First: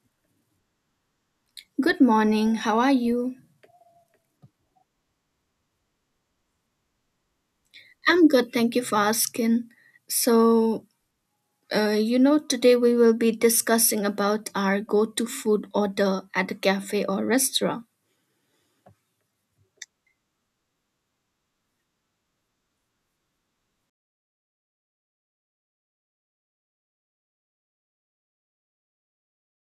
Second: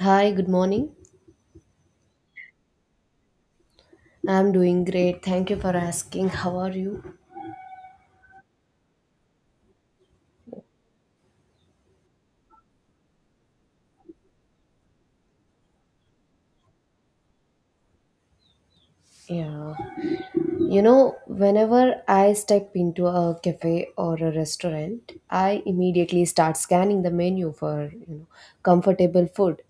Hi, good morning. Good morning. How are you? I'm doing great. Thank you for asking. How are you? I'm good. Thank you for asking. So today we will be discussing about our go-to food order at a cafe or restaurant. Yeah. You know, whenever I step into a cafe or a restaurant, I immediately start scanning the menu for, you know, comfortable food.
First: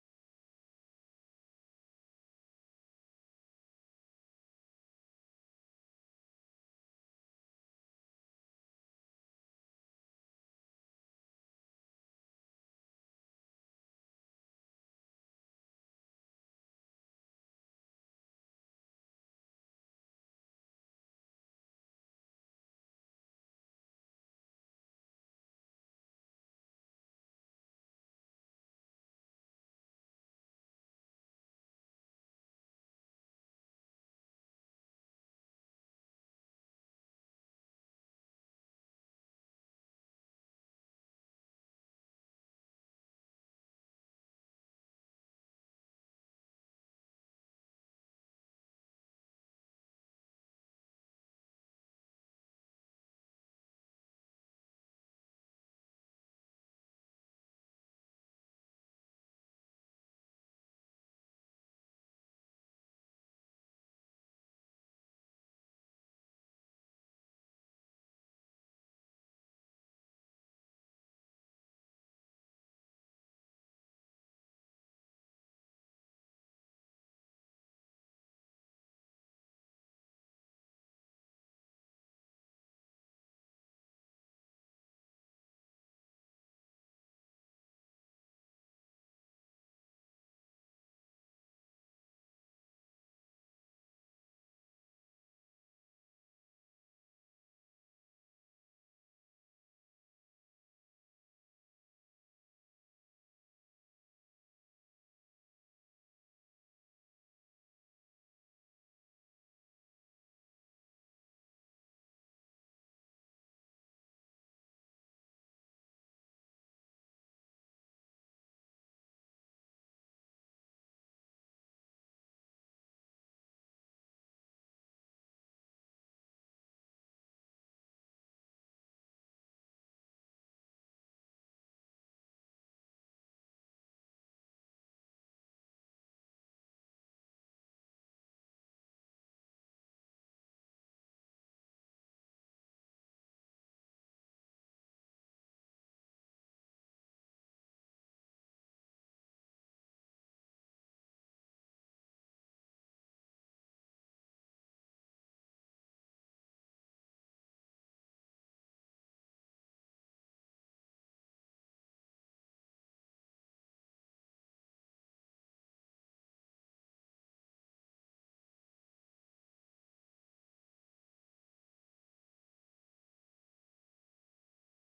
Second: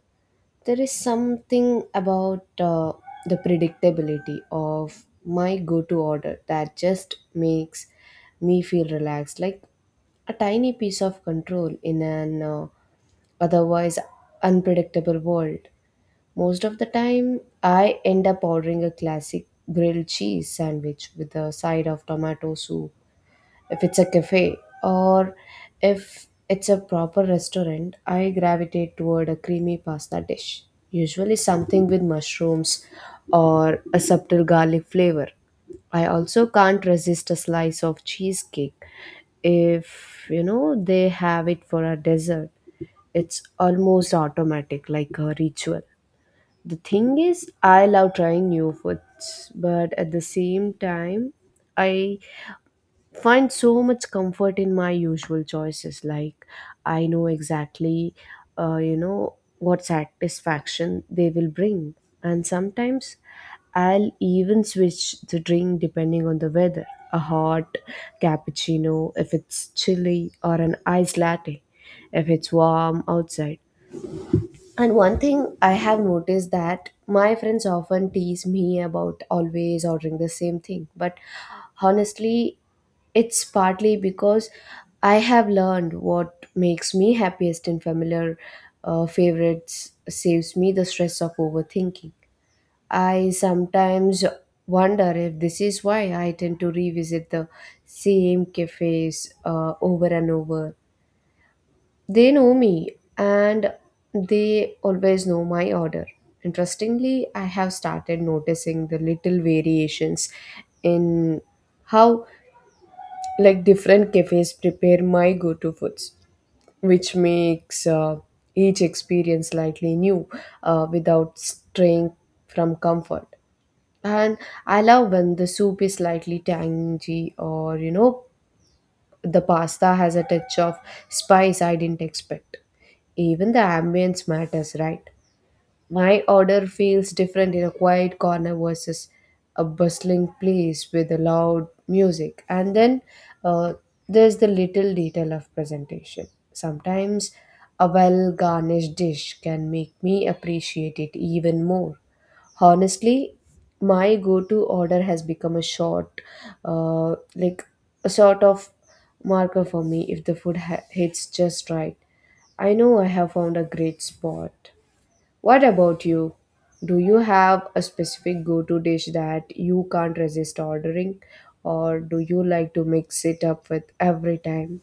There is something about the predictability of my go-to order that just makes me feel relaxed, like a tiny piece of control in an otherwise unpredictable world. Most of the time I end up ordering a classic grilled cheese sandwich with a side of tomato soup if it's a cafe, or if it's a proper restaurant, I gravitate toward a creamy pasta dish, usually something with mushrooms or a subtle garlic flavor. I also can't resist a slice of cheesecake if they have it for a dessert. It's almost automatic, like a ritual. The thing is, I love trying new foods, but at the same time, I find so much comfort in my usual choices. Like, I know exactly you know what satisfaction they will bring. And sometimes I'll even switch the drink depending on the weather: a hot cappuccino if it's chilly, or an iced latte if it's warm outside. And one thing I have noticed, that my friends often tease me about always ordering the same thing. But honestly, it's partly because I have learned what makes me happiest in familiar favorites, saves me the stress of overthinking. I sometimes wonder if this is why I tend to revisit the same cafes over and over. They know me, and they always know my order. Interestingly, I have started noticing the little variations in how, like, different cafes prepare my go-to foods, which makes each experience slightly new without straying from comfort. And I love when the soup is slightly tangy, or, you know, the pasta has a touch of spice I didn't expect. Even the ambience matters, right? My order feels different in a quiet corner versus a bustling place with a loud music. And then uh, there's the little detail of presentation. Sometimes a well garnished dish can make me appreciate it even more. Honestly, my go to order has become a short, uh, like a sort of marker for me. If the food hits just right, I know I have found a great spot. What about you? Do you have a specific go to dish that you can't resist ordering, or do you like to mix it up with every time?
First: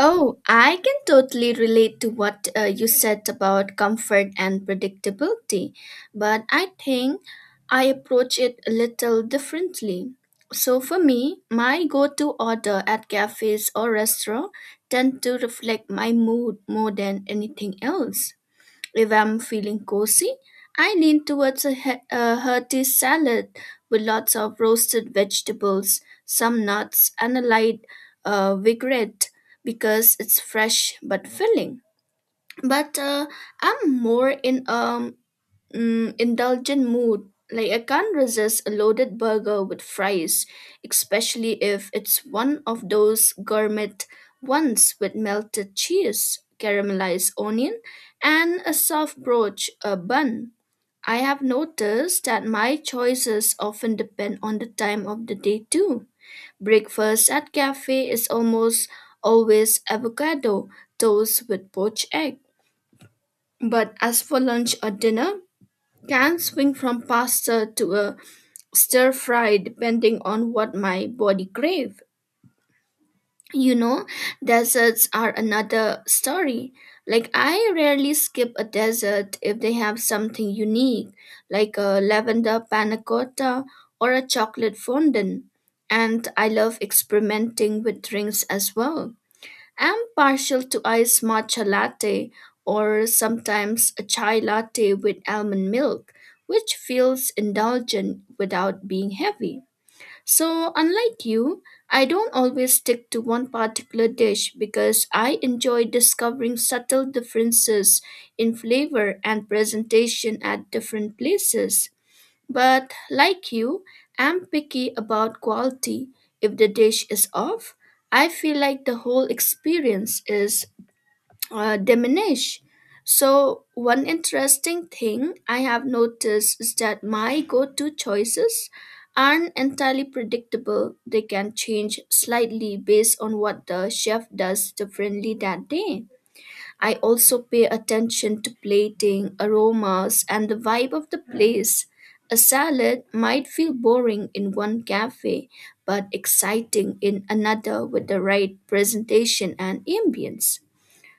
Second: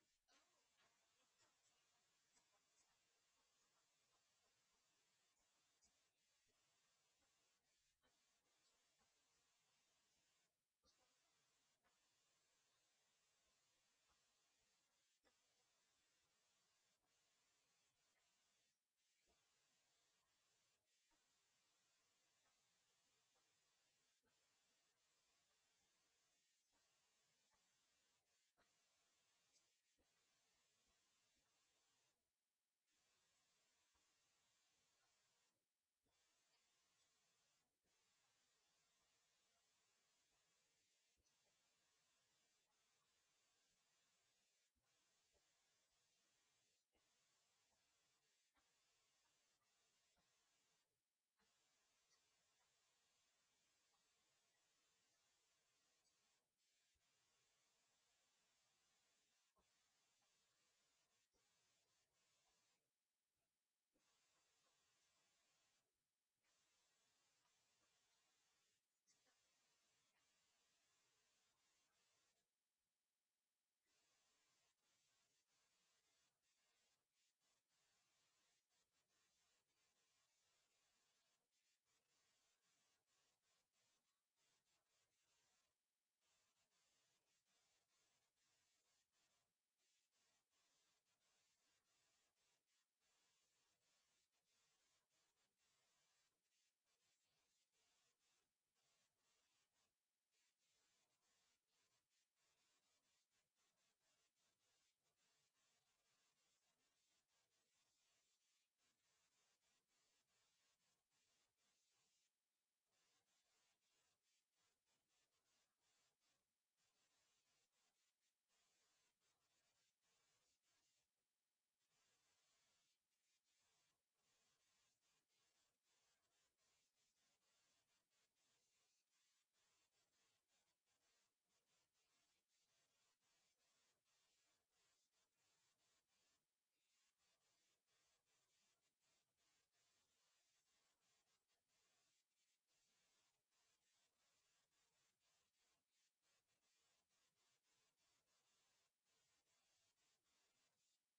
Oh, I can totally relate to what you said about comfort and predictability, but I think I approach it a little differently. So for me, my go-to order at cafes or restaurant tend to reflect my mood more than anything else. If I'm feeling cozy, I lean towards a hearty salad with lots of roasted vegetables, some nuts, and a light vinaigrette because it's fresh but filling. But I'm more in indulgent mood. Like I can't resist a loaded burger with fries, especially if it's one of those gourmet ones with melted cheese, caramelized onion, and a soft brioche bun. I have noticed that my choices often depend on the time of the day too. Breakfast at cafe is almost always avocado toast with poached egg. But as for lunch or dinner, can swing from pasta to a stir fry depending on what my body crave. You know, desserts are another story. Like I rarely skip a dessert if they have something unique, like a lavender panna cotta or a chocolate fondant. And I love experimenting with drinks as well. I'm partial to iced matcha latte or sometimes a chai latte with almond milk, which feels indulgent without being heavy. So, unlike you, I don't always stick to one particular dish because I enjoy discovering subtle differences in flavor and presentation at different places. But like you, I'm picky about quality. If the dish is off, I feel like the whole experience is diminished. So, one interesting thing I have noticed is that my go to choices aren't entirely predictable. They can change slightly based on what the chef does differently that day. I also pay attention to plating, aromas, and the vibe of the place. A salad might feel boring in one cafe, but exciting in another with the right presentation and ambience.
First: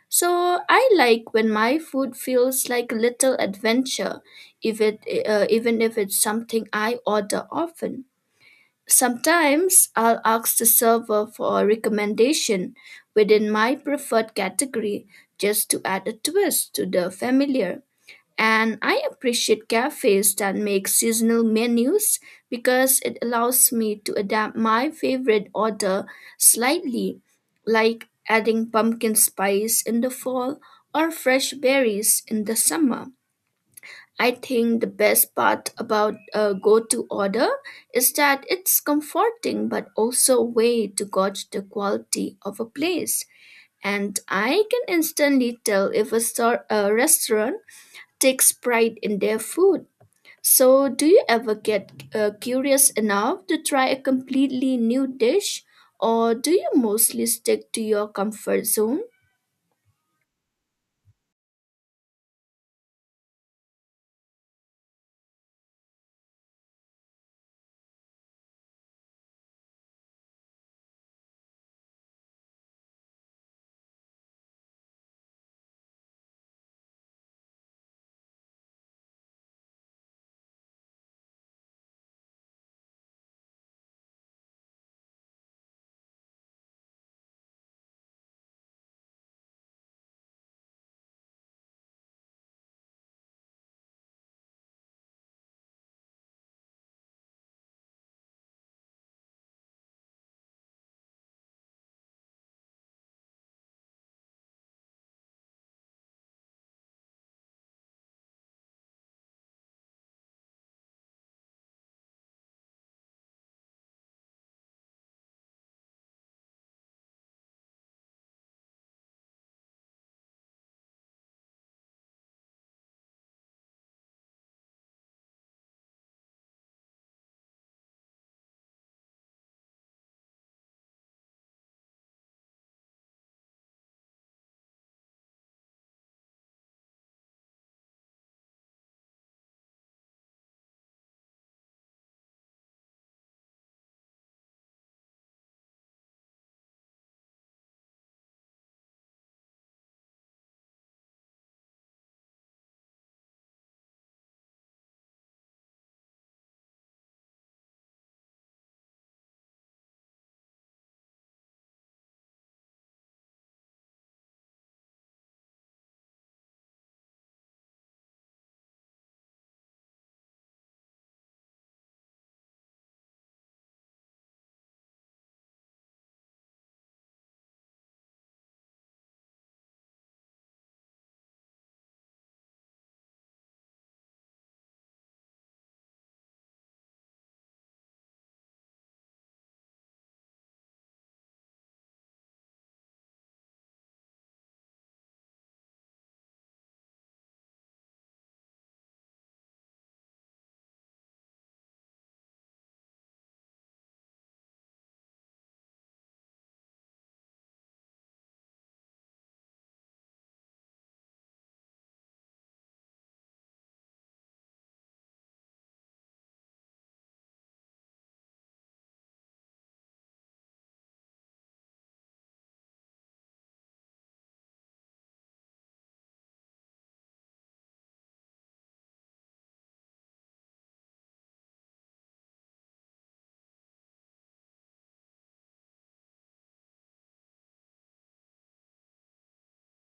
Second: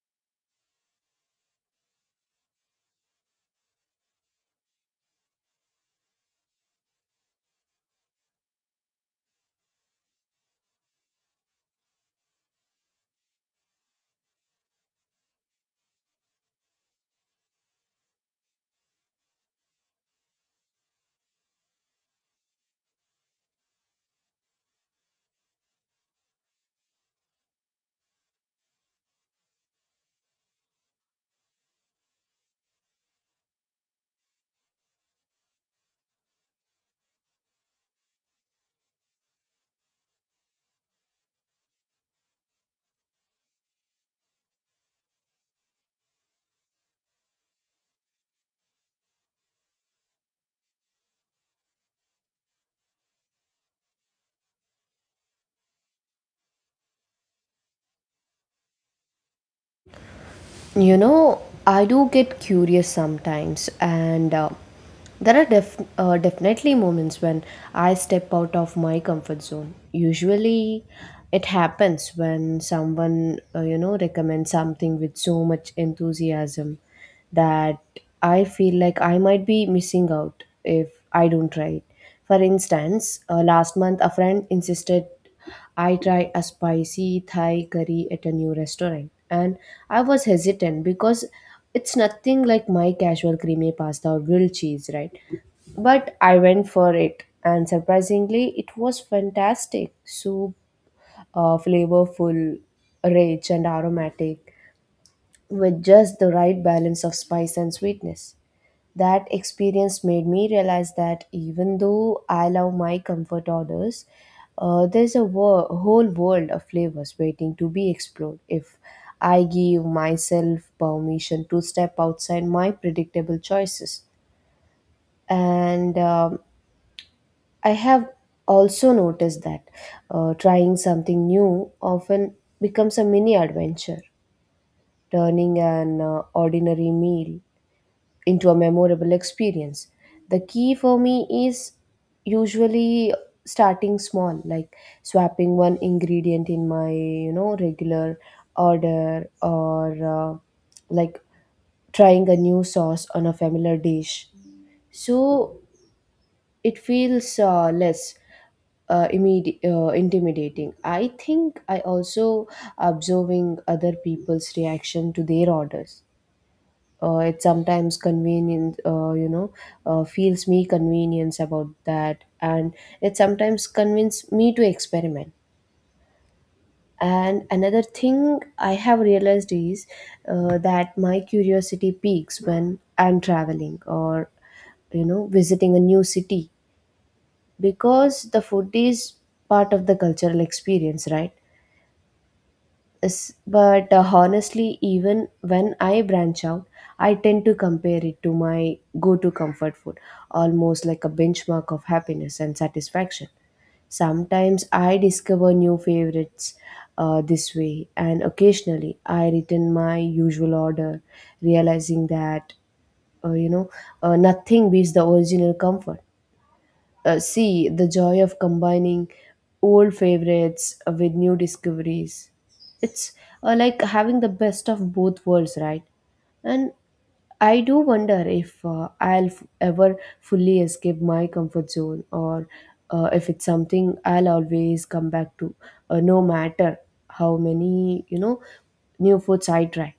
So I like when my food feels like a little adventure, if it, even if it's something I order often. Sometimes I'll ask the server for a recommendation within my preferred category just to add a twist to the familiar. And I appreciate cafes that make seasonal menus because it allows me to adapt my favorite order slightly, like adding pumpkin spice in the fall or fresh berries in the summer. I think the best part about a go to order is that it's comforting but also a way to gauge the quality of a place. And I can instantly tell if a restaurant takes pride in their food. So, do you ever get curious enough to try a completely new dish, or do you mostly stick to your comfort zone? You know, I do get curious sometimes, and there are definitely moments when I step out of my comfort zone. Usually, it happens when someone, you know, recommends something with so much enthusiasm that I feel like I might be missing out if I don't try it. For instance, last month a friend insisted I try a spicy Thai curry at a new restaurant, and I was hesitant because it's nothing like my casual creamy pasta or grilled cheese, right? But I went for it, and surprisingly, it was fantastic. Soup, flavorful, rich, and aromatic, with just the right balance of spice and sweetness. That experience made me realize that even though I love my comfort orders, there's a whole world of flavors waiting to be explored if I give myself permission to step outside my predictable choices. And I have also noticed that trying something new often becomes a mini adventure, turning an ordinary meal into a memorable experience. The key for me is usually starting small, like swapping one ingredient in my, you know, regular order, or like trying a new sauce on a familiar dish. So it feels less intimidating. I think I also observing other people's reaction to their orders, it sometimes convenience. Feels me convenience about that, and it sometimes convinces me to experiment. And another thing I have realized is that my curiosity peaks when I'm traveling or, you know, visiting a new city, because the food is part of the cultural experience, right? But honestly, even when I branch out, I tend to compare it to my go to comfort food, almost like a benchmark of happiness and satisfaction. Sometimes I discover new favorites this way, and occasionally I return my usual order, realizing that uh, you know nothing beats the original comfort. See the joy of combining old favorites with new discoveries. It's like having the best of both worlds, right? And I do wonder if I'll ever fully escape my comfort zone, or if it's something I'll always come back to, no matter how many, you know, new foods I try.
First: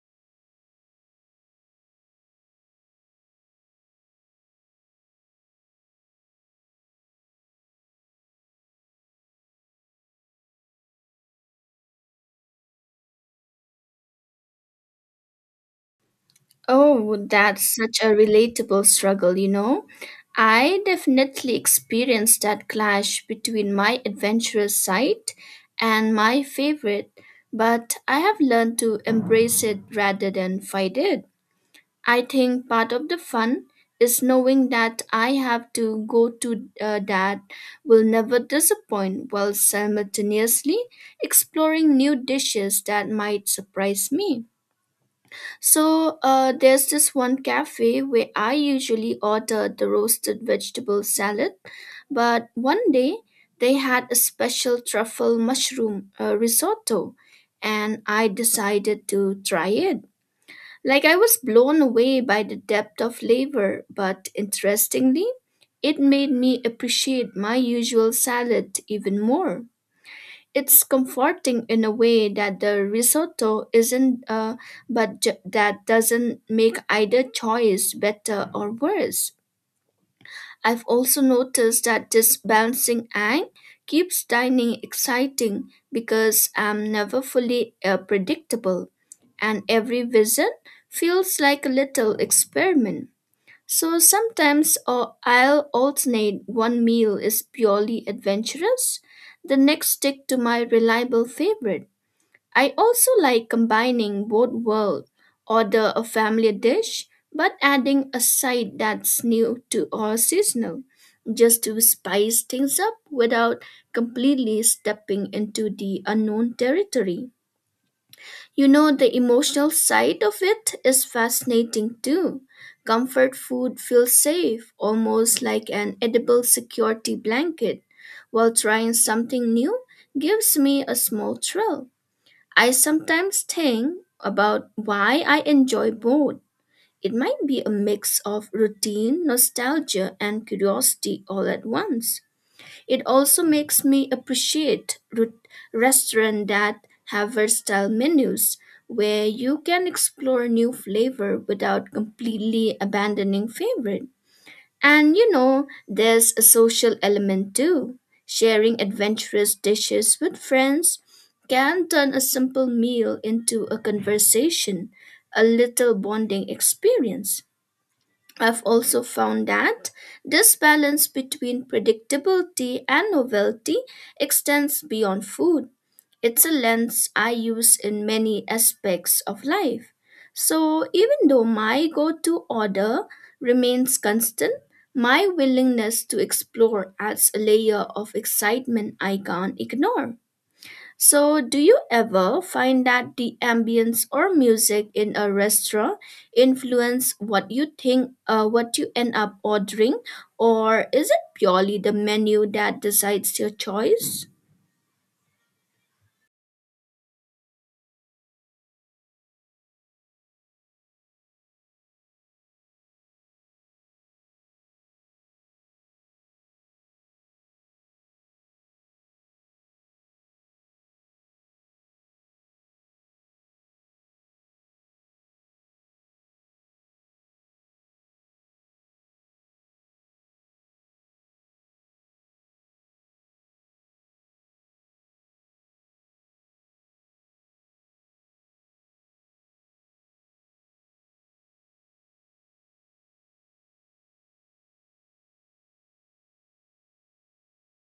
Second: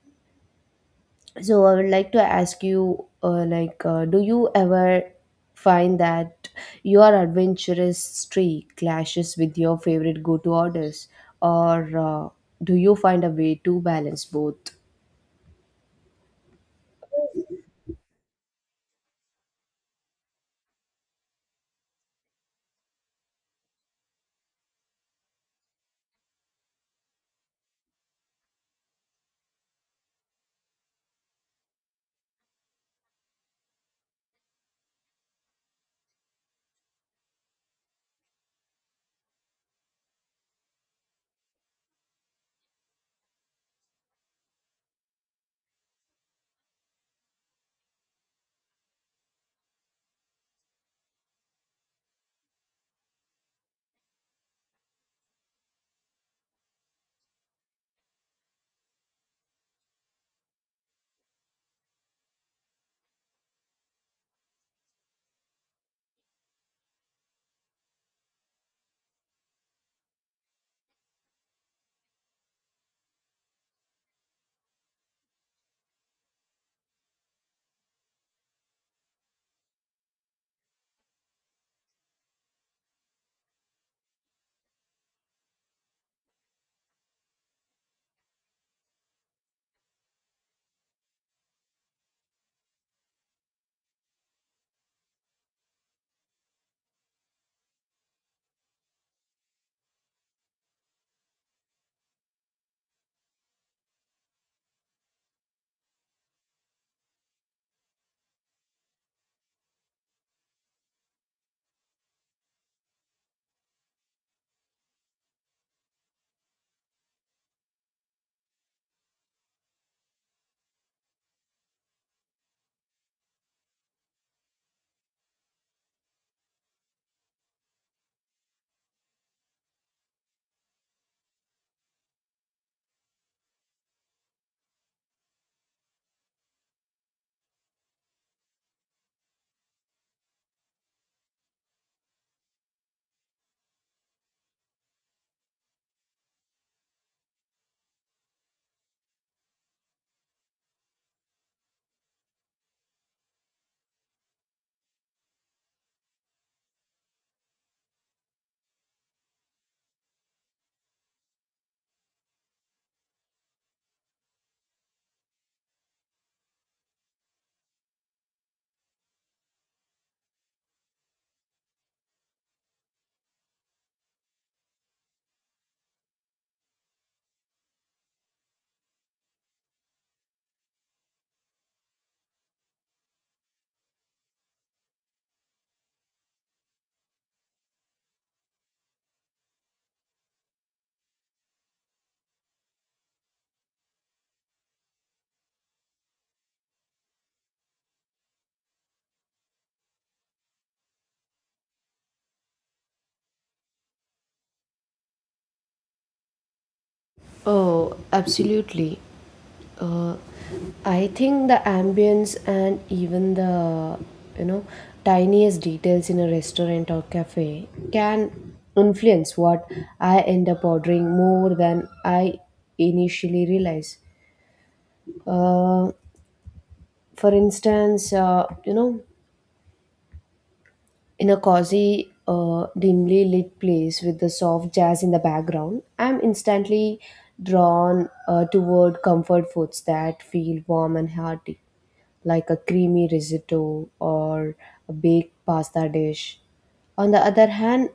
So I would like to ask you, do you ever find that your adventurous streak clashes with your favorite go-to orders, or do you find a way to balance both? Oh, that's such a relatable struggle, you know. I definitely experienced that clash between my adventurous side and my favorite, but I have learned to embrace it rather than fight it. I think part of the fun is knowing that I have to go to that will never disappoint while simultaneously exploring new dishes that might surprise me. So there's this one cafe where I usually order the roasted vegetable salad, but one day they had a special truffle mushroom risotto, and I decided to try it. Like I was blown away by the depth of flavor, but interestingly, it made me appreciate my usual salad even more. It's comforting in a way that the risotto isn't, that doesn't make either choice better or worse. I've also noticed that this balancing act keeps dining exciting because I'm never fully predictable, and every visit feels like a little experiment. So sometimes I'll alternate one meal is purely adventurous, the next stick to my reliable favorite. I also like combining both worlds, order a family dish, but adding a side that's new to or seasonal, just to spice things up without completely stepping into the unknown territory. You know, the emotional side of it is fascinating too. Comfort food feels safe, almost like an edible security blanket, while trying something new gives me a small thrill. I sometimes think about why I enjoy both. It might be a mix of routine, nostalgia, and curiosity all at once. It also makes me appreciate restaurants that have versatile menus where you can explore new flavor without completely abandoning favorite. And you know, there's a social element too. Sharing adventurous dishes with friends can turn a simple meal into a conversation, a little bonding experience. I've also found that this balance between predictability and novelty extends beyond food. It's a lens I use in many aspects of life. So, even though my go to order remains constant, my willingness to explore adds a layer of excitement I can't ignore. So, do you ever find that the ambience or music in a restaurant influence what you end up ordering, or is it purely the menu that decides your choice? Oh, absolutely. Uh, I think the ambience, and even the, you know, tiniest details in a restaurant or cafe can influence what I end up ordering more than I initially realize. Uh, for instance, you know, in a cozy, dimly lit place with the soft jazz in the background, I'm instantly drawn toward comfort foods that feel warm and hearty, like a creamy risotto or a baked pasta dish. On the other hand,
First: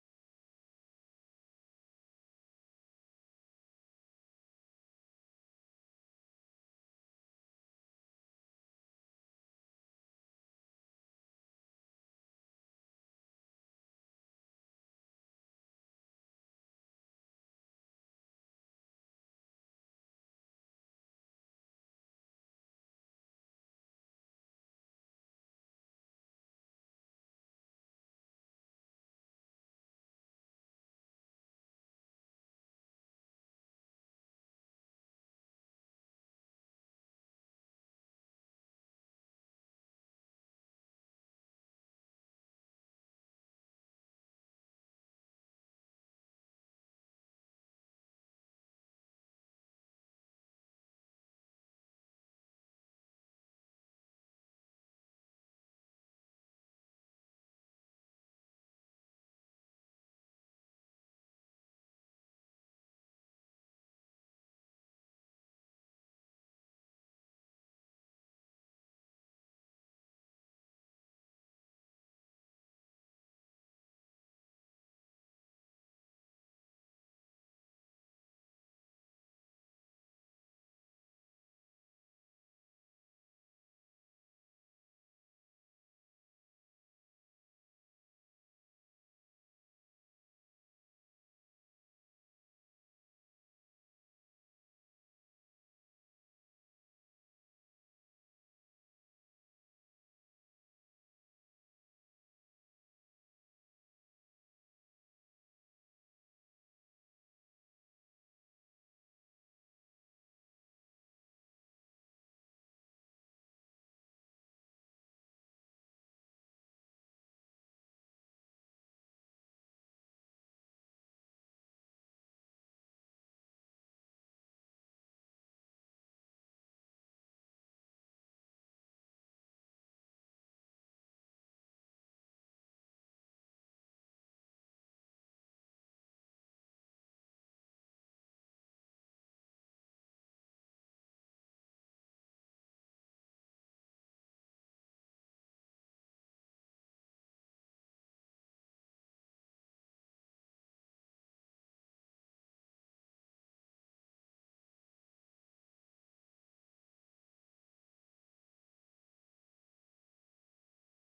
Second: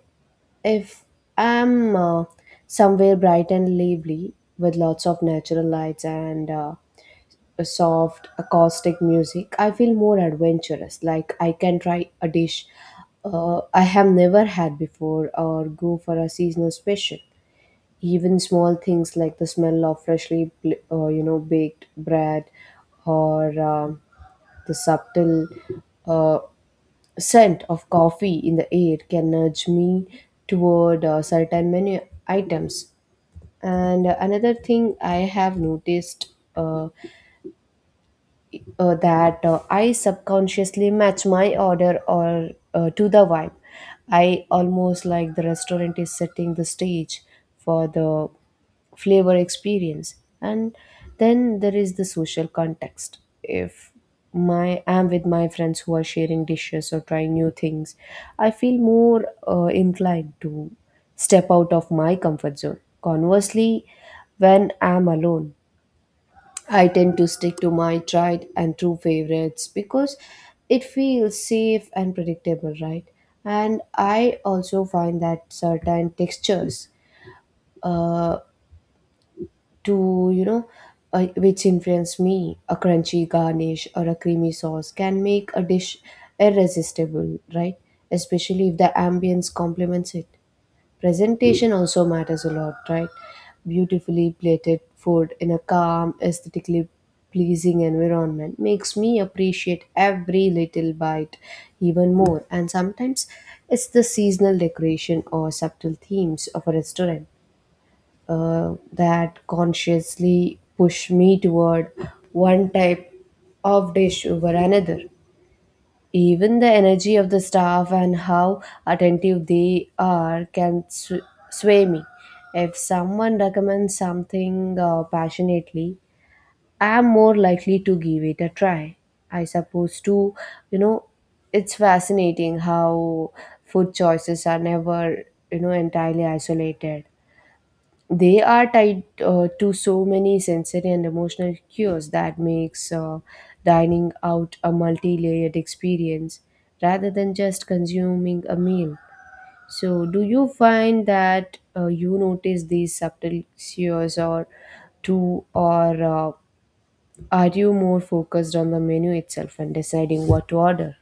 if I'm somewhere bright and lively with lots of natural lights and a soft acoustic music, I feel more adventurous, like I can try a dish I have never had before, or go for a seasonal special. Even small things like the smell of freshly you know, baked bread or the subtle uh, scent of coffee in the air can nudge me toward certain menu items. And another thing I have noticed, uh, that I subconsciously match my order or to the vibe. I almost like the restaurant is setting the stage for the flavor experience. And then there is the social context. If my am with my friends who are sharing dishes or trying new things, I feel more inclined to step out of my comfort zone. Conversely, when I'm alone, I tend to stick to my tried and true favorites because it feels safe and predictable, right? And I also find that certain textures uh, to, you know, which influence me, a crunchy garnish or a creamy sauce can make a dish irresistible, right? Especially if the ambience complements it. Presentation also matters a lot, right? Beautifully plated food in a calm, aesthetically pleasing environment makes me appreciate every little bite even more. And sometimes it's the seasonal decoration or subtle themes of a restaurant that consciously push me toward one type of dish over another. Even the energy of the staff and how attentive they are can sway me. If someone recommends something passionately, I am more likely to give it a try. I suppose too, you know, it's fascinating how food choices are never, you know, entirely isolated. They are tied to so many sensory and emotional cues, that makes dining out a multi-layered experience rather than just consuming a meal. So do you find that you notice these subtle cues or too, or are you more focused on the menu itself and deciding what to order?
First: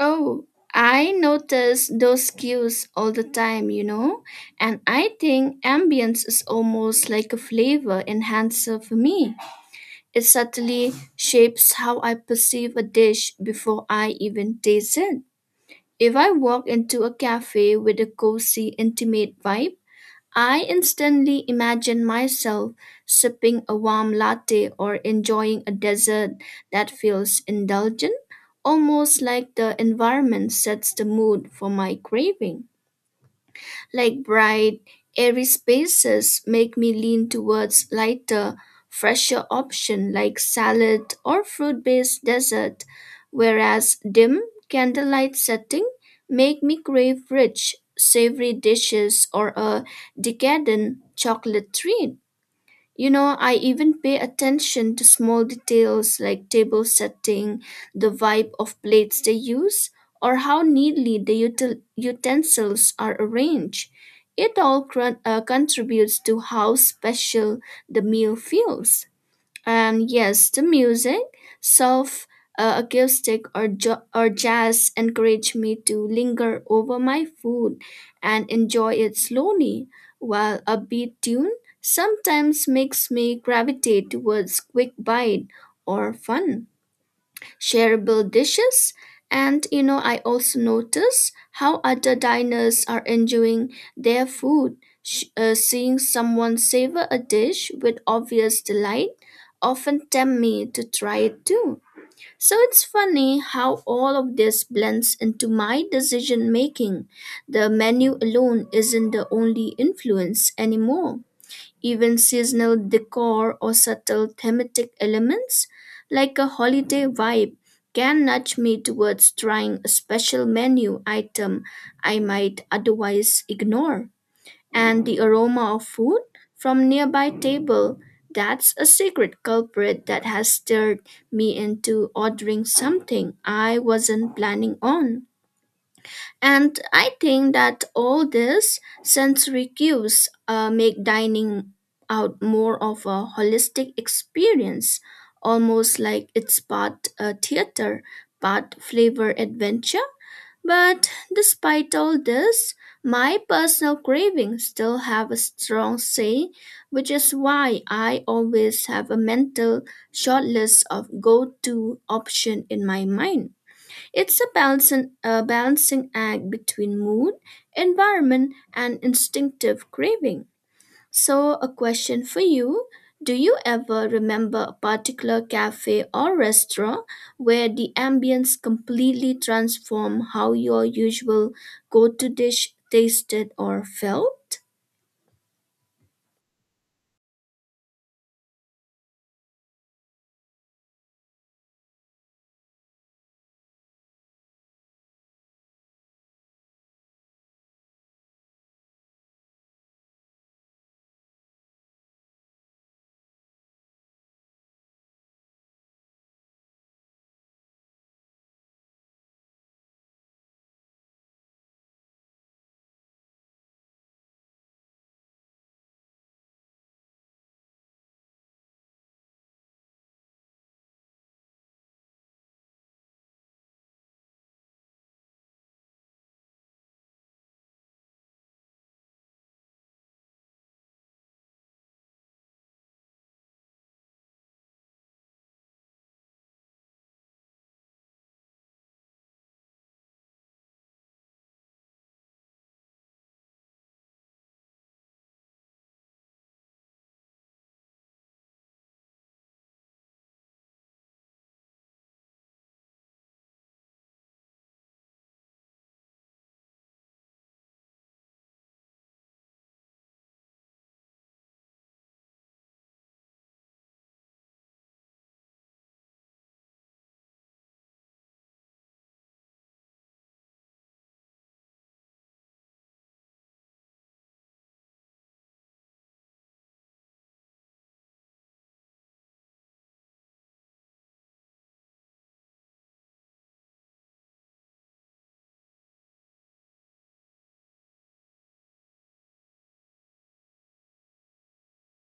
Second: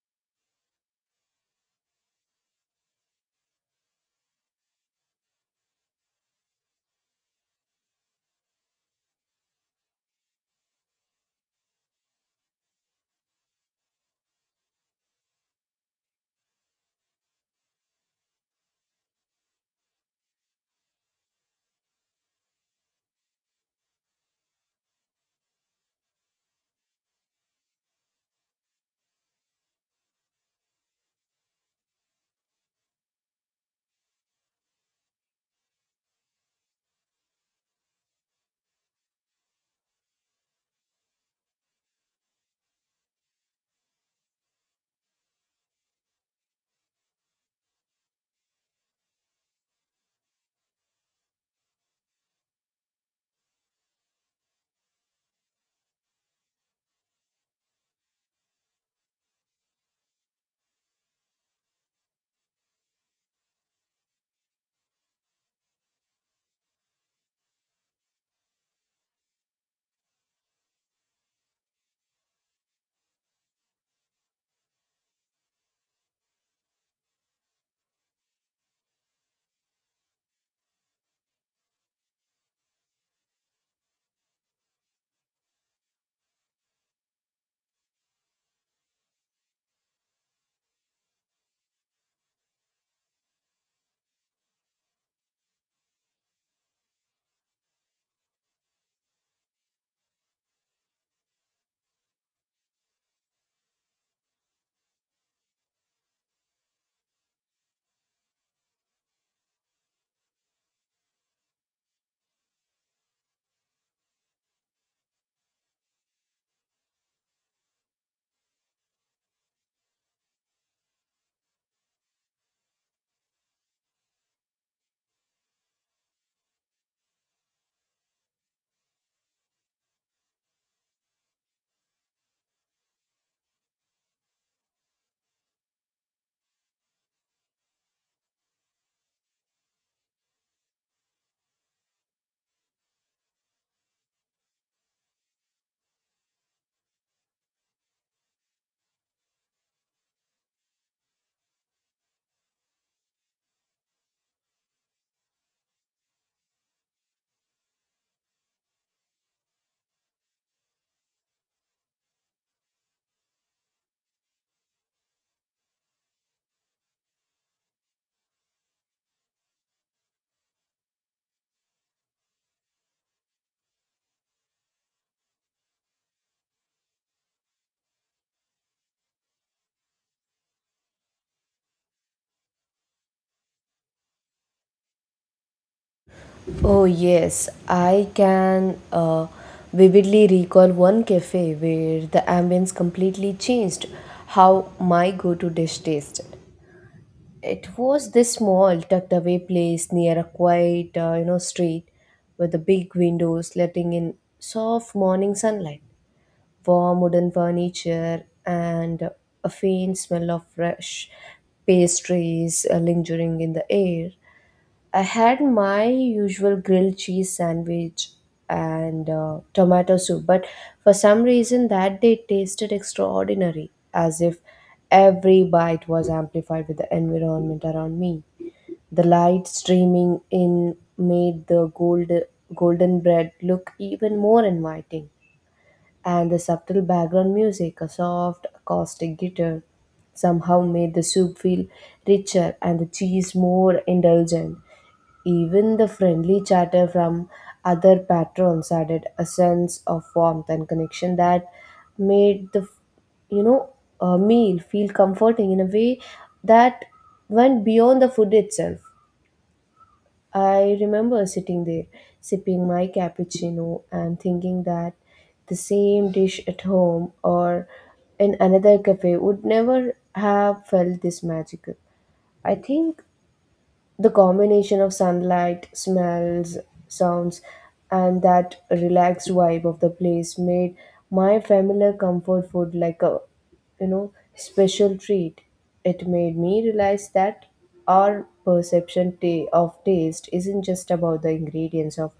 Oh, I notice those cues all the time, you know, and I think ambience is almost like a flavor enhancer for me. It subtly shapes how I perceive a dish before I even taste it. If I walk into a cafe with a cozy, intimate vibe, I instantly imagine myself sipping a warm latte or enjoying a dessert that feels indulgent, almost like the environment sets the mood for my craving. Like bright, airy spaces make me lean towards lighter, fresher option like salad or fruit-based dessert, whereas dim candlelight setting make me crave rich, savory dishes or a decadent chocolate treat. You know, I even pay attention to small details like table setting, the vibe of plates they use, or how neatly the utensils are arranged. It all contributes to how special the meal feels. And yes, the music, soft acoustic or jazz encourage me to linger over my food and enjoy it slowly, while a beat tune sometimes makes me gravitate towards quick bite or fun shareable dishes. And you know, I also notice how other diners are enjoying their food. Seeing someone savor a dish with obvious delight often tempt me to try it too. So it's funny how all of this blends into my decision making. The menu alone isn't the only influence anymore. Even seasonal decor or subtle thematic elements, like a holiday vibe, can nudge me towards trying a special menu item I might otherwise ignore. And the aroma of food from nearby table, that's a secret culprit that has stirred me into ordering something I wasn't planning on. And I think that all these sensory cues make dining out more of a holistic experience, almost like it's part theater, part flavor adventure. But despite all this, my personal cravings still have a strong say, which is why I always have a mental shortlist of go to option in my mind. It's a balancing act between mood, environment, and instinctive craving. So, a question for you. Do you ever remember a particular cafe or restaurant where the ambience completely transformed how your usual go to dish tasted or felt? Oh, yes, I can vividly recall one cafe where the ambience completely changed how my go to dish tasted. It was this small, tucked away place near a quiet, you know, street, with the big windows letting in soft morning sunlight, warm wooden furniture, and a faint smell of fresh pastries lingering in the air. I had my usual grilled cheese sandwich and tomato soup, but for some reason that day tasted extraordinary, as if every bite was amplified with the environment around me. The light streaming in made the golden bread look even more inviting, and the subtle background music, a soft acoustic guitar, somehow made the soup feel richer and the cheese more indulgent. Even the friendly chatter from other patrons added a sense of warmth and connection that made the you know meal feel comforting in a way that went beyond the food itself. I remember sitting there sipping my cappuccino and thinking that the same dish at home or in another cafe would never have felt this magical. I think the combination of sunlight, smells, sounds, and that relaxed vibe of the place made my familiar comfort food like a, you know, special treat. It made me realize that our perception of taste isn't just about the ingredients of,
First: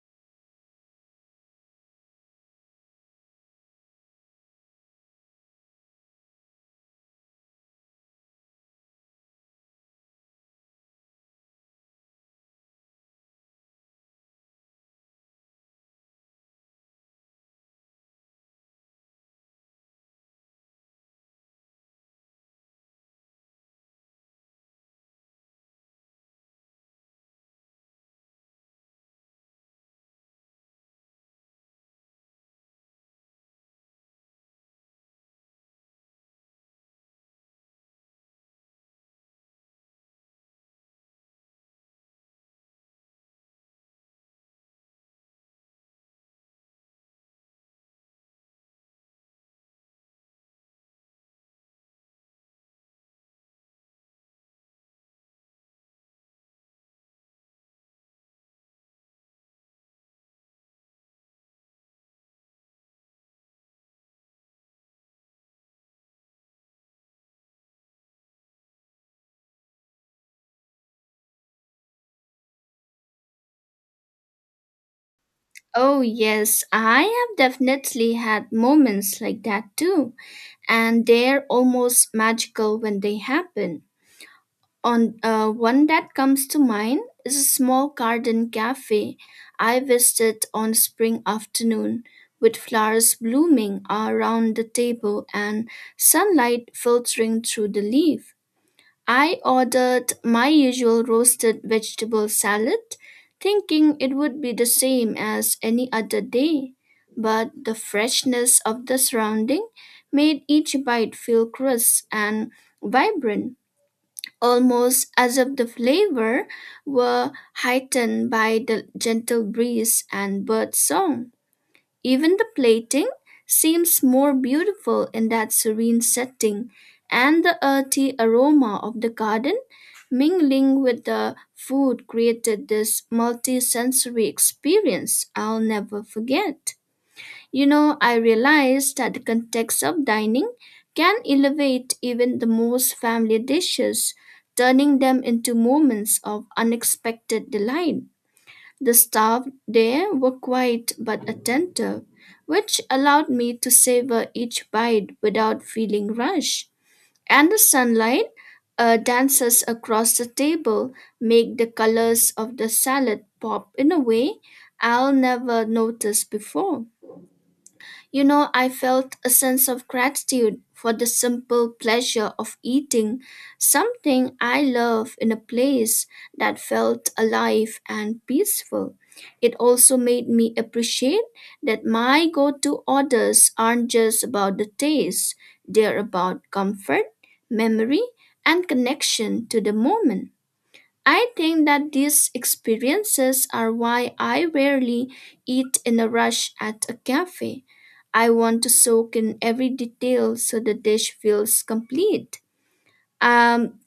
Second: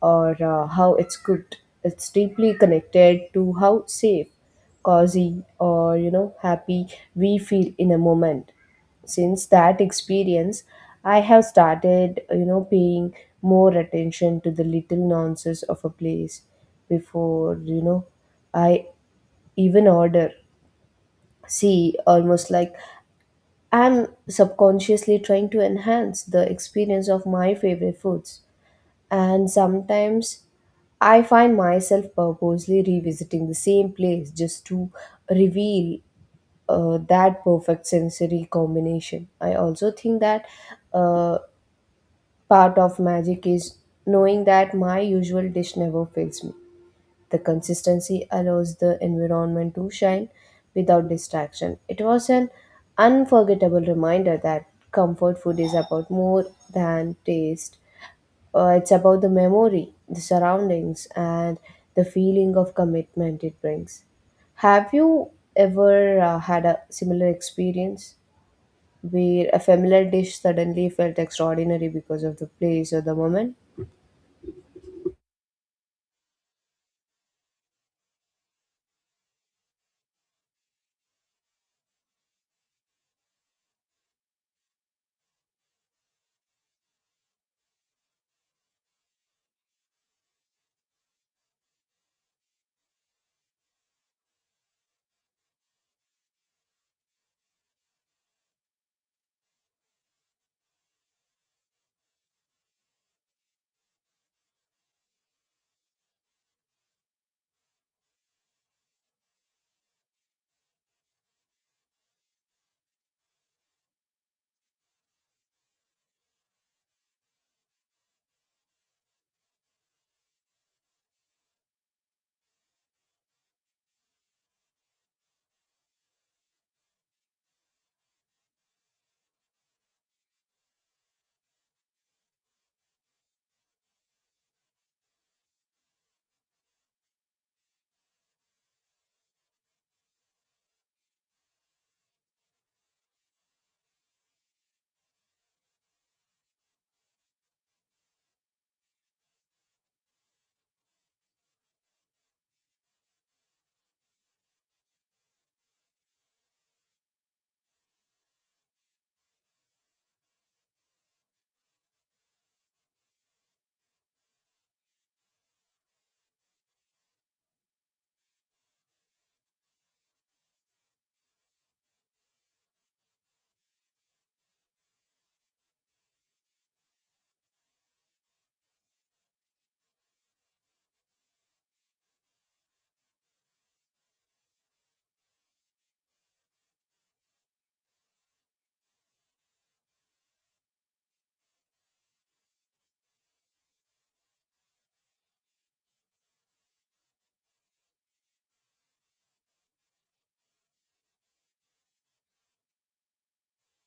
or how it's cooked. It's deeply connected to how safe, cozy, or happy we feel in a moment since that experience I have started paying more attention to the little nuances of a place before I even order. See almost like I'm subconsciously trying to enhance the experience of my favorite foods, and sometimes I find myself purposely revisiting the same place just to reveal that perfect sensory combination. I also think that uh, part of magic is knowing that my usual dish never fails me. The consistency allows the environment to shine without distraction. It was an unforgettable reminder that comfort food is about more than taste. It's about the memory, the surroundings, and the feeling of commitment it brings. Have you ever had a similar experience, where a familiar dish suddenly felt extraordinary because of the place or the moment? Oh, yes, I have definitely had moments like that too, and they're almost magical when they happen. On One that comes to mind is a small garden cafe I visited on spring afternoon, with flowers blooming around the table and sunlight filtering through the leaf. I ordered my usual roasted vegetable salad, thinking it would be the same as any other day, but the freshness of the surrounding made each bite feel crisp and vibrant, almost as if the flavor were heightened by the gentle breeze and bird song. Even the plating seems more beautiful in that serene setting, and the earthy aroma of the garden mingling with the food created this multi sensory experience I'll never forget. You know, I realized that the context of dining can elevate even the most family dishes, turning them into moments of unexpected delight. The staff there were quiet but attentive, which allowed me to savor each bite without feeling rushed. And the sunlight dances across the table make the colors of the salad pop in a way I'll never notice before. You know, I felt a sense of gratitude for the simple pleasure of eating something I love in a place that felt alive and peaceful. It also made me appreciate that my go to orders aren't just about the taste, they're about comfort, memory, and connection to the moment. I think that these experiences are why I rarely eat in a rush at a cafe. I want to soak in every detail so the dish feels complete. Um,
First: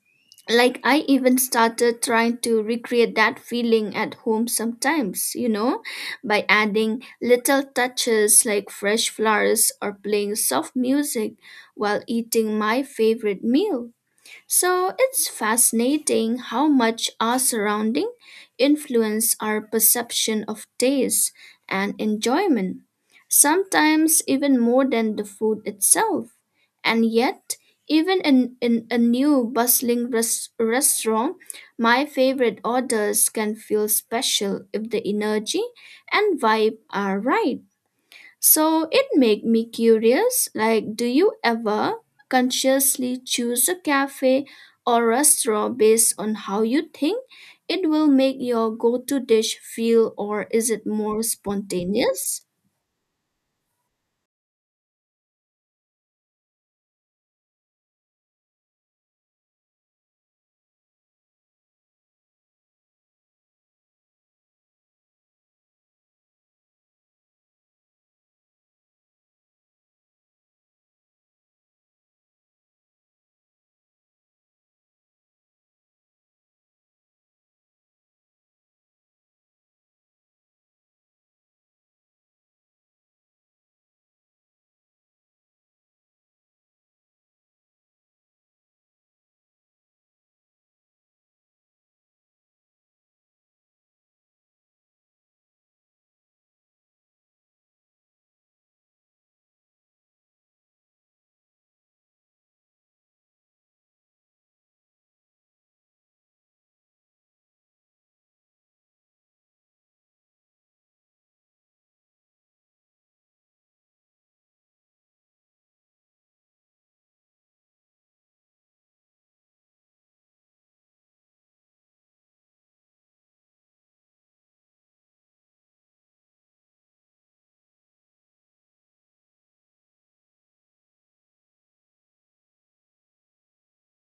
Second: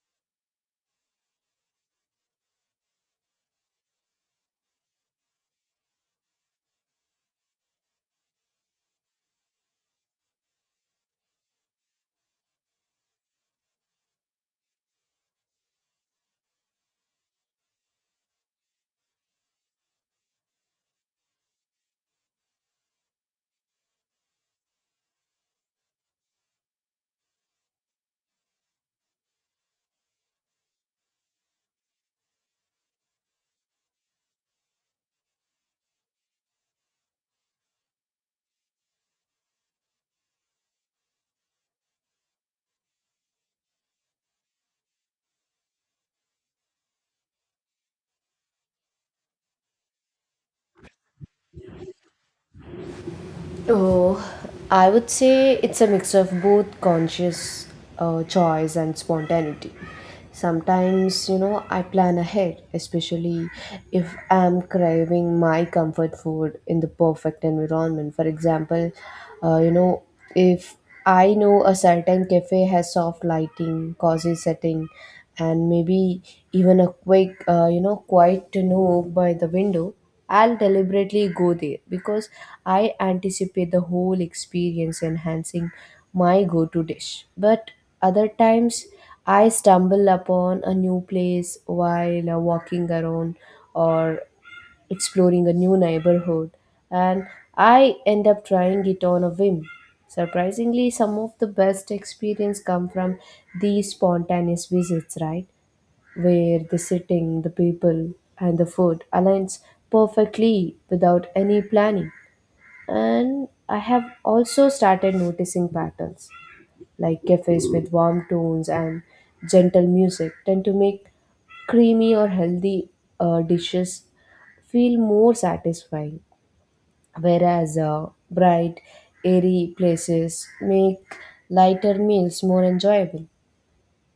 like I even started trying to recreate that feeling at home sometimes, you know, by adding little touches like fresh flowers or playing soft music while eating my favorite meal. So it's fascinating how much our surrounding influence our perception of taste and enjoyment, sometimes even more than the food itself. And yet, even in a new bustling restaurant, my favorite orders can feel special if the energy and vibe are right. So it made me curious, like, do you ever consciously choose a cafe or restaurant based on how you think it will make your go-to dish feel, or is it more spontaneous? Oh, I would say it's a mix of both conscious choice and spontaneity. Sometimes, you know, I plan ahead, especially if I'm craving my comfort food in the perfect environment. For example, you know, if I know a certain cafe has soft lighting, cozy setting, and maybe even a quick, you know, quiet to know by the window, I'll deliberately go there because I anticipate the whole experience enhancing my go to dish. But other times, I stumble upon a new place while walking around or exploring a new neighborhood, and I end up trying it on a whim. Surprisingly, some of the best experience come from these spontaneous visits, right? Where the setting, the people, and the food aligns perfectly without any planning. And I have also started noticing patterns like cafes with warm tones and gentle music tend to make creamy or healthy dishes feel more satisfying, whereas bright, airy places make lighter meals more enjoyable.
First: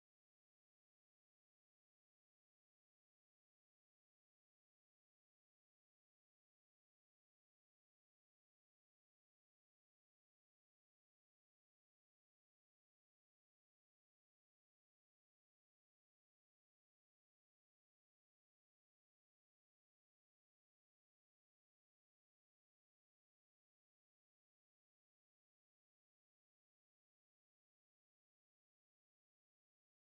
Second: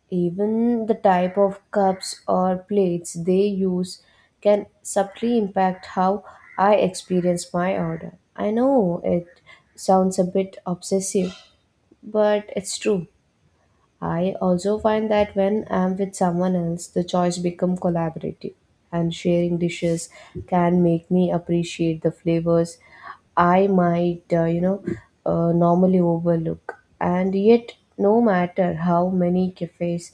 Even the type of cups or plates they use can subtly impact how I experience my order. I know it sounds a bit obsessive, but it's true. I also find that when I'm with someone else, the choice become collaborative, and sharing dishes can make me appreciate the flavors I might, normally overlook. And yet, no matter how many cafes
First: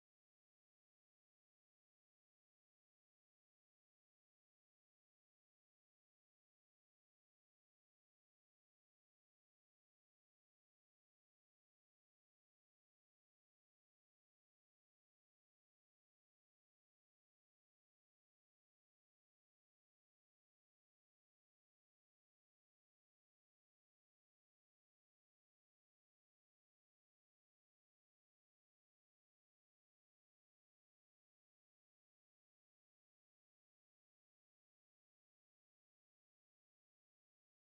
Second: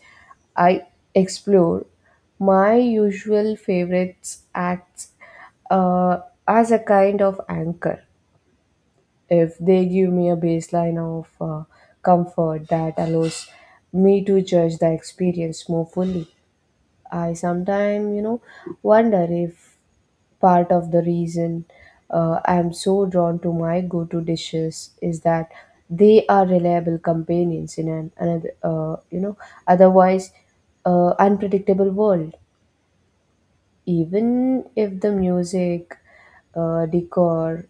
I explore, my usual favorites acts uh, as a kind of anchor if they give me a baseline of comfort that allows me to judge the experience more fully. I sometimes, you know, wonder if part of the reason I'm so drawn to my go to dishes is that they are reliable companions in an another, otherwise unpredictable world. Even if the music, decor,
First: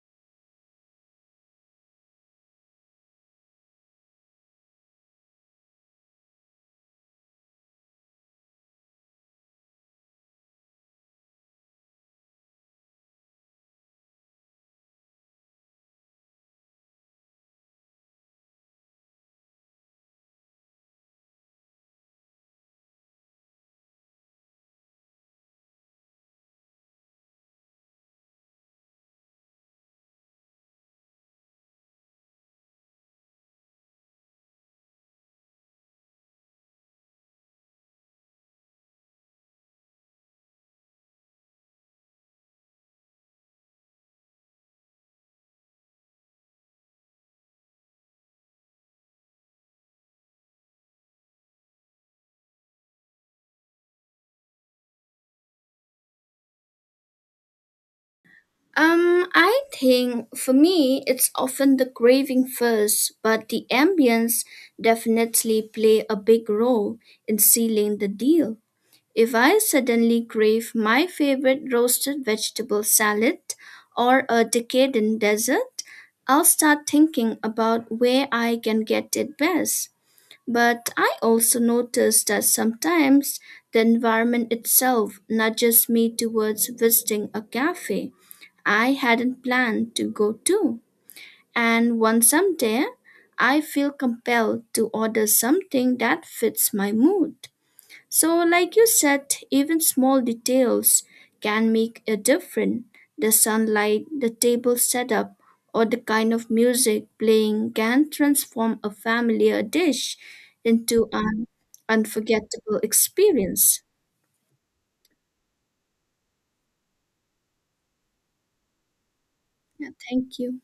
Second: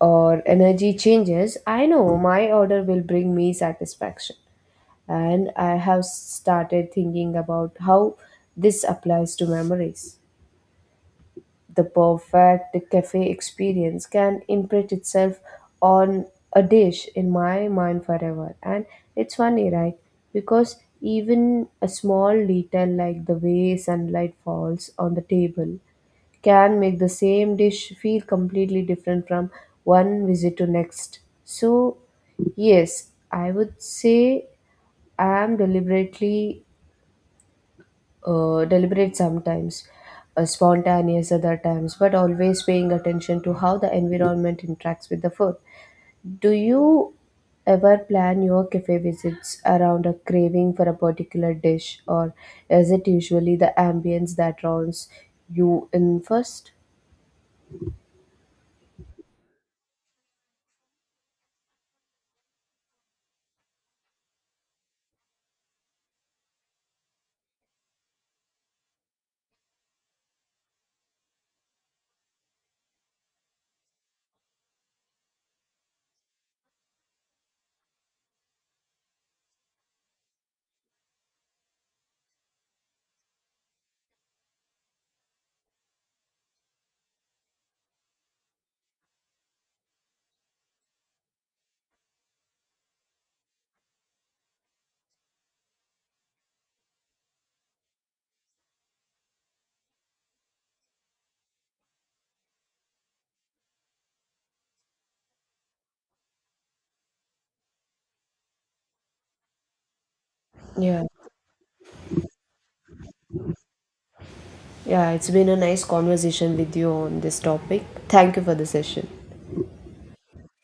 or energy changes, I know my order will bring me satisfaction. And I have started thinking about how this applies to memories. The perfect cafe experience can imprint itself on a dish in my mind forever. And it's funny, right? Because even a small detail like the way sunlight falls on the table can make the same dish feel completely different from one visit to next. So, yes, I would say I am deliberate sometimes, spontaneous other times, but always paying attention to how the environment interacts with the food. Do you ever plan your cafe visits around a craving for a particular dish, or is it usually the ambience that draws you in first? Um, I think for me it's often the craving first, but the ambience definitely play a big role in sealing the deal. If I suddenly crave my favorite roasted vegetable salad or a decadent dessert, I'll start thinking about where I can get it best. But I also notice that sometimes the environment itself nudges me towards visiting a cafe I hadn't planned to go to. And once I'm there, I feel compelled to order something that fits my mood. So, like you said, even small details can make a difference. The sunlight, the table setup, or the kind of music playing can transform a familiar dish Yeah, into an unforgettable experience. yeah, it's been a nice conversation with you on this topic. Thank you for the session. Yeah, thank you.